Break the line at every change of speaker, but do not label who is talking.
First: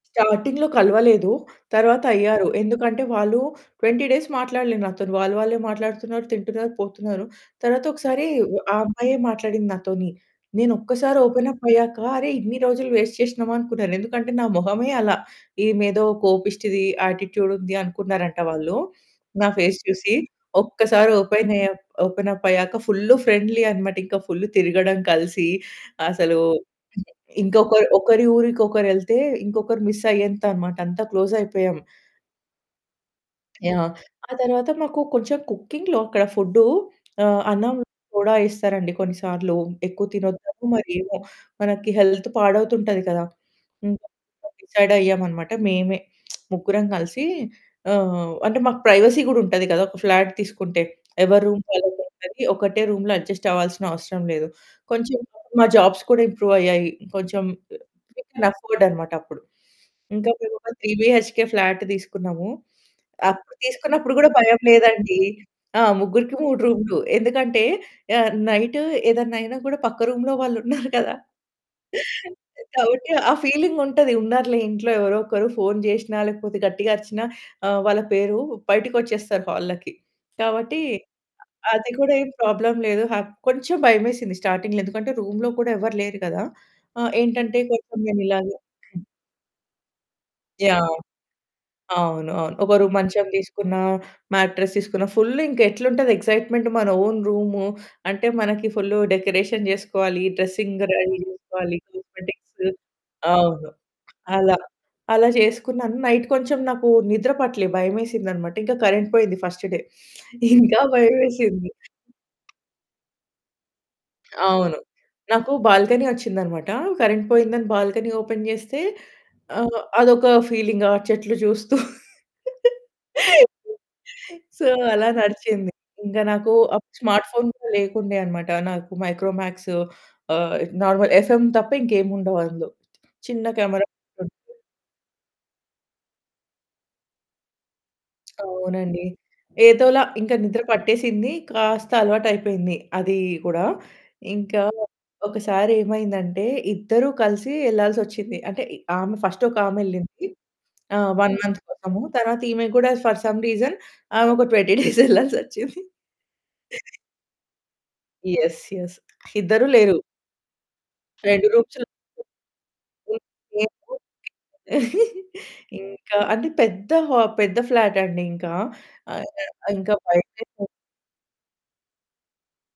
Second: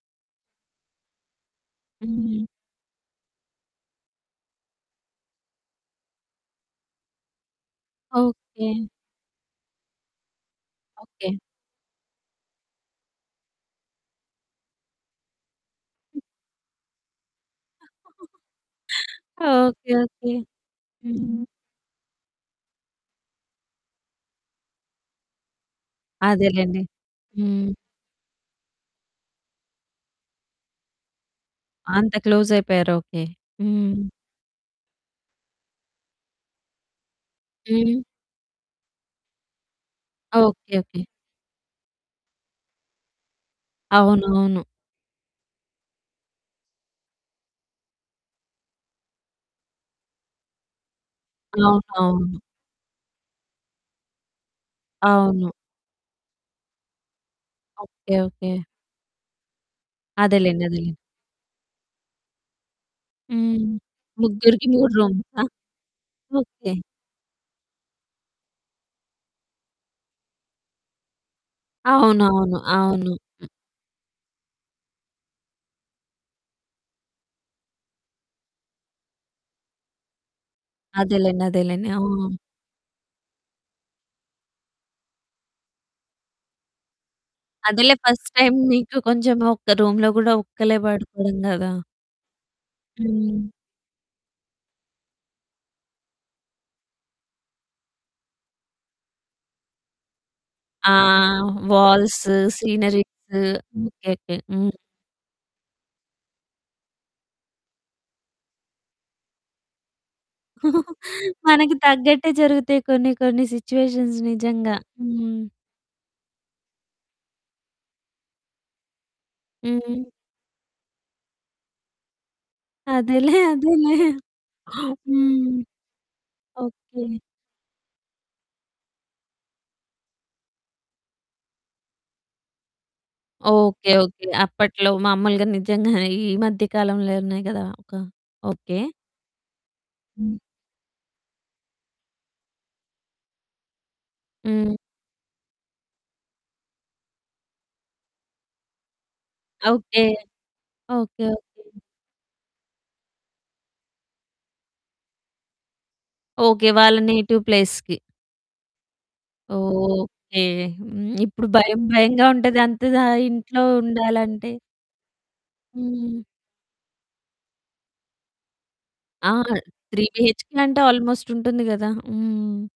చాటింగ్‌లో కలవలేదు. తరువాత
హ్మ్.
అయ్యారు. ఎందుకంటే వాళ్ళు 20 డేస్ మాట్లాడలే నాతోని. వాళ్ళు వాళ్ళే మాట్లాడుతున్నారు, తింటున్నారు, పోతున్నారు. తరువాత ఒకసారి వ ఆ
ఓకే.
అమ్మాయే మాట్లాడింది నాతోని. నేనొక్కసారి
ఓకే.
ఓపెన్ అప్ అయ్యాక, అరే! ఇన్ని రోజులు వేస్ట్ చేసినమా, అనుకున్నారు. ఎందుకంటే నా మొహమే అలా, ఈమేదో కోపిష్టిది, యాటిట్యూడుంది అనుకున్నారంట వాళ్ళు. నా ఫేస్
ఓకే.
చూసి.
ఓకే.
ఒక్కసారి
హ్మ్.
ఓపెన్ ఏ అప్, ఓపెన్ అప్ అయ్యాక ఫుల్ ఫ్రెండ్లీ అన్నమాట. ఇంకా ఫుల్ తిరగడం కలిసి, అసలు
అదేలెండి. హ్మ్.
ఇంకొక ఒకరి ఊరికి ఒకరెళ్తే, ఇంకొకరు మిస్ అయ్యేంత అన్నమాట. అంతా క్లోజ్ అయిపోయాం.
అంత క్లోజయిపోయారు. ఓకే.
యాహ్!
హ్మ్.
ఆ తర్వాత మాకు కొంచెం కుకింగ్‌లో, అక్కడ ఫుడ్డు, ఆహ్, అన్నంలో
హ్మ్.
సోడా ఏస్తరండి. కొన్ని సార్లు. ఎక్కువ తినొద్దనో,
ఓకే,
మరి
ఓకే.
ఏమో, మనకి హెల్త్ పాడవుతుంటది కదా! [unintelligible]
అవునవును.
డిసైడయ్యామనమాట, మేమే ముగ్గురం కలిసి ఆహ్, అంటే మాకు ప్రైవసీ కూడా ఉంటది కదా. ఒక ఫ్లాట్ తీసుకుంటే, ఎవరి రూమ్
అవును. అవును.
వాళ్లకుంటది. ఒకటే రూమ్‌లో అడ్జస్ట్ అవ్వాల్సిన అవసరం లేదు. కొంచెం [unintelligible]
అవును.
మా జాబ్స్ కూడా ఇంప్రూవ్ అయ్యాయి. కొంచెం ఆహ్,
okay.
We can
okay.
Afford అనమాట అప్పుడు. ఇంకా
అదేలెండి,
మేమొక త్రీ
అదేలెండి.
బీహెచ్‌కే ఫ్లాట్ తీసుకున్నాము. అప్పుడు
హ్మ్.
తీసుకున్నప్పుడు కూడా భయం
ముగ్గురికి 3
లేదండి.
రూమ్సా?
ఆ! ముగ్గురికి 3
ఓకే.
రూములు. ఎందుకంటే ఆహ్, నైటు ఏదన్నా అయినా కూడా, పక్క రూమ్‌లో వాళ్ళున్నరు కదా!
అవునవును, అవును.
కాబట్టి ఆ
హ్మ్.
ఫీలింగుంటది, ఉన్నారులే ఇంట్లో ఎవరో ఒకరు. ఫోను చేసినా, లేకపోతే గట్టిగా అరిచినా ఆహ్, వాళ్ళ పేరు, బయటికొచ్చేస్తారు హాల్‌లోకి. కాబట్టి
అదేలెండి,
అ
అదేలెండి.
అది
ఆ!
కూడా ఏం ప్రాబ్లమ్ లేదు. హా కొంచెం భయమేసింది స్టార్టింగ్‌లో. ఎందుకంటే, రూమ్‌లో కూడా ఎవరు లేరు కదా! ఆహ్, ఏంటంటే
అదేలే
కొంచెం మేం
ఫస్ట్
ఇలాగే
టైమ్ మీకు కొంచెం ఒక రూమ్‌లో కూడా ఒక్కలే
యాహ్!
పడుకోవడం కదా!
అవును, అవును. ఒకరు మంచం
హ్మ్.
తీసుకున్నా, మ్యాట్రెస్ తీసుకున్నా, ఫుల్ ఇంకా ఎట్లుంటది, ఎక్సైట్మెంట్, మన ఓన్ రూము, అంటే మనకి ఫుల్లు డెకరేషన్ చేసుకోవాలి, డ్రెస్సింగ్
ఆ!
రెడీ చేసుకోవాలి,
వాల్స్,
కాస్మెటిక్స్,
సీనరీస్.
అవును,
ఓకే, ఓకే.
అలా.
హ్మ్.
అలా చేసుకున్నాను, నైట్ కొంచెం నాకు నిద్ర పట్టలే. భయమేసిందనమాట. ఇంకా కరెంట్ పోయింది ఫస్ట్ డే ఇంకా భయమేసింది.
మనకు తగ్గట్టే జరుగుతాయి కొన్ని కొన్ని సిట్యుయేషన్స్ నిజంగా.
అవును,
హ్మ్.
నాకు బాల్కనీ వచ్చిందన్నమాట. కరెంట్ పోయిందని బాల్కనీ ఓపెన్ చేస్తే, ఆహ్,
హ్మ్. హ్మ్.
అదొక ఫీలింగ్ ఆ చెట్లు చూస్తూ.
అదేలే, అదేలే.
సో, అలా
హ్మ్.
నడిచింది. ఇంకా నాకు
ఓకే.
స్మార్ట్ ఫోన్ కూడా లేకుండే అన్నమాట. నాకు మైక్రోమ్యాక్స్ ఆహ్, నార్మల్, ఎఫ్‌ఎమ్ తప్ప, ఇంకేముండవు అందులో. చిన్న కెమెరా
ఓకే, ఓకే.
ఉంటది.
అప్పట్లో మామూలుగా నిజంగానే ఈ మధ్య కాలంలో ఉన్నాయి కదా! ఒక ఓకే.
అవునండి, ఏదోలా ఇంకా
హ్మ్.
నిద్ర పట్టేసింది. కాస్త అలవాటు అయిపోయింది అది కూడా. ఇంకా
హ్మ్.
ఒకసారేమైందంటే, ఇద్దరు కలిసి వెళ్ళాల్సొచ్చింది. అంటే, ఇ ఆమె ఫస్ట్ ఒక
ఓకే,
ఆమెళ్ళింది, ఆ!
Okay,
1 month
okay.
కోసము. తరువాత ఈమె కూడా ఫర్ సమ్ రీజన్ ఆమె ఒక 20 డేస్ వెళ్ళాల్సొచ్చింది.
ఓకే. వాళ్ళ నేటివ్ ప్లేస్‌కి.
యెస్, యెస్, ఇద్దరూ లేరు.
ఓకే. హ్మ్. ఇప్పుడు
2
భయం
రూమ్స్‌లో
భయంగా ఉంటది అంత దా ఇంట్లో
[unintelligible]
ఉండాలంటే.
ఇంకా
హ్మ్.
అంటే పెద్ద హా పెద్ద ఫ్లాటండి ఇంకా,
ఆ!
[unintelligible] ఇంకా
త్రీ బీహెచ్‌కే
భయమేసి
అంటే, ఆల్మోస్ట్ ఉంటుంది కదా! హ్మ్.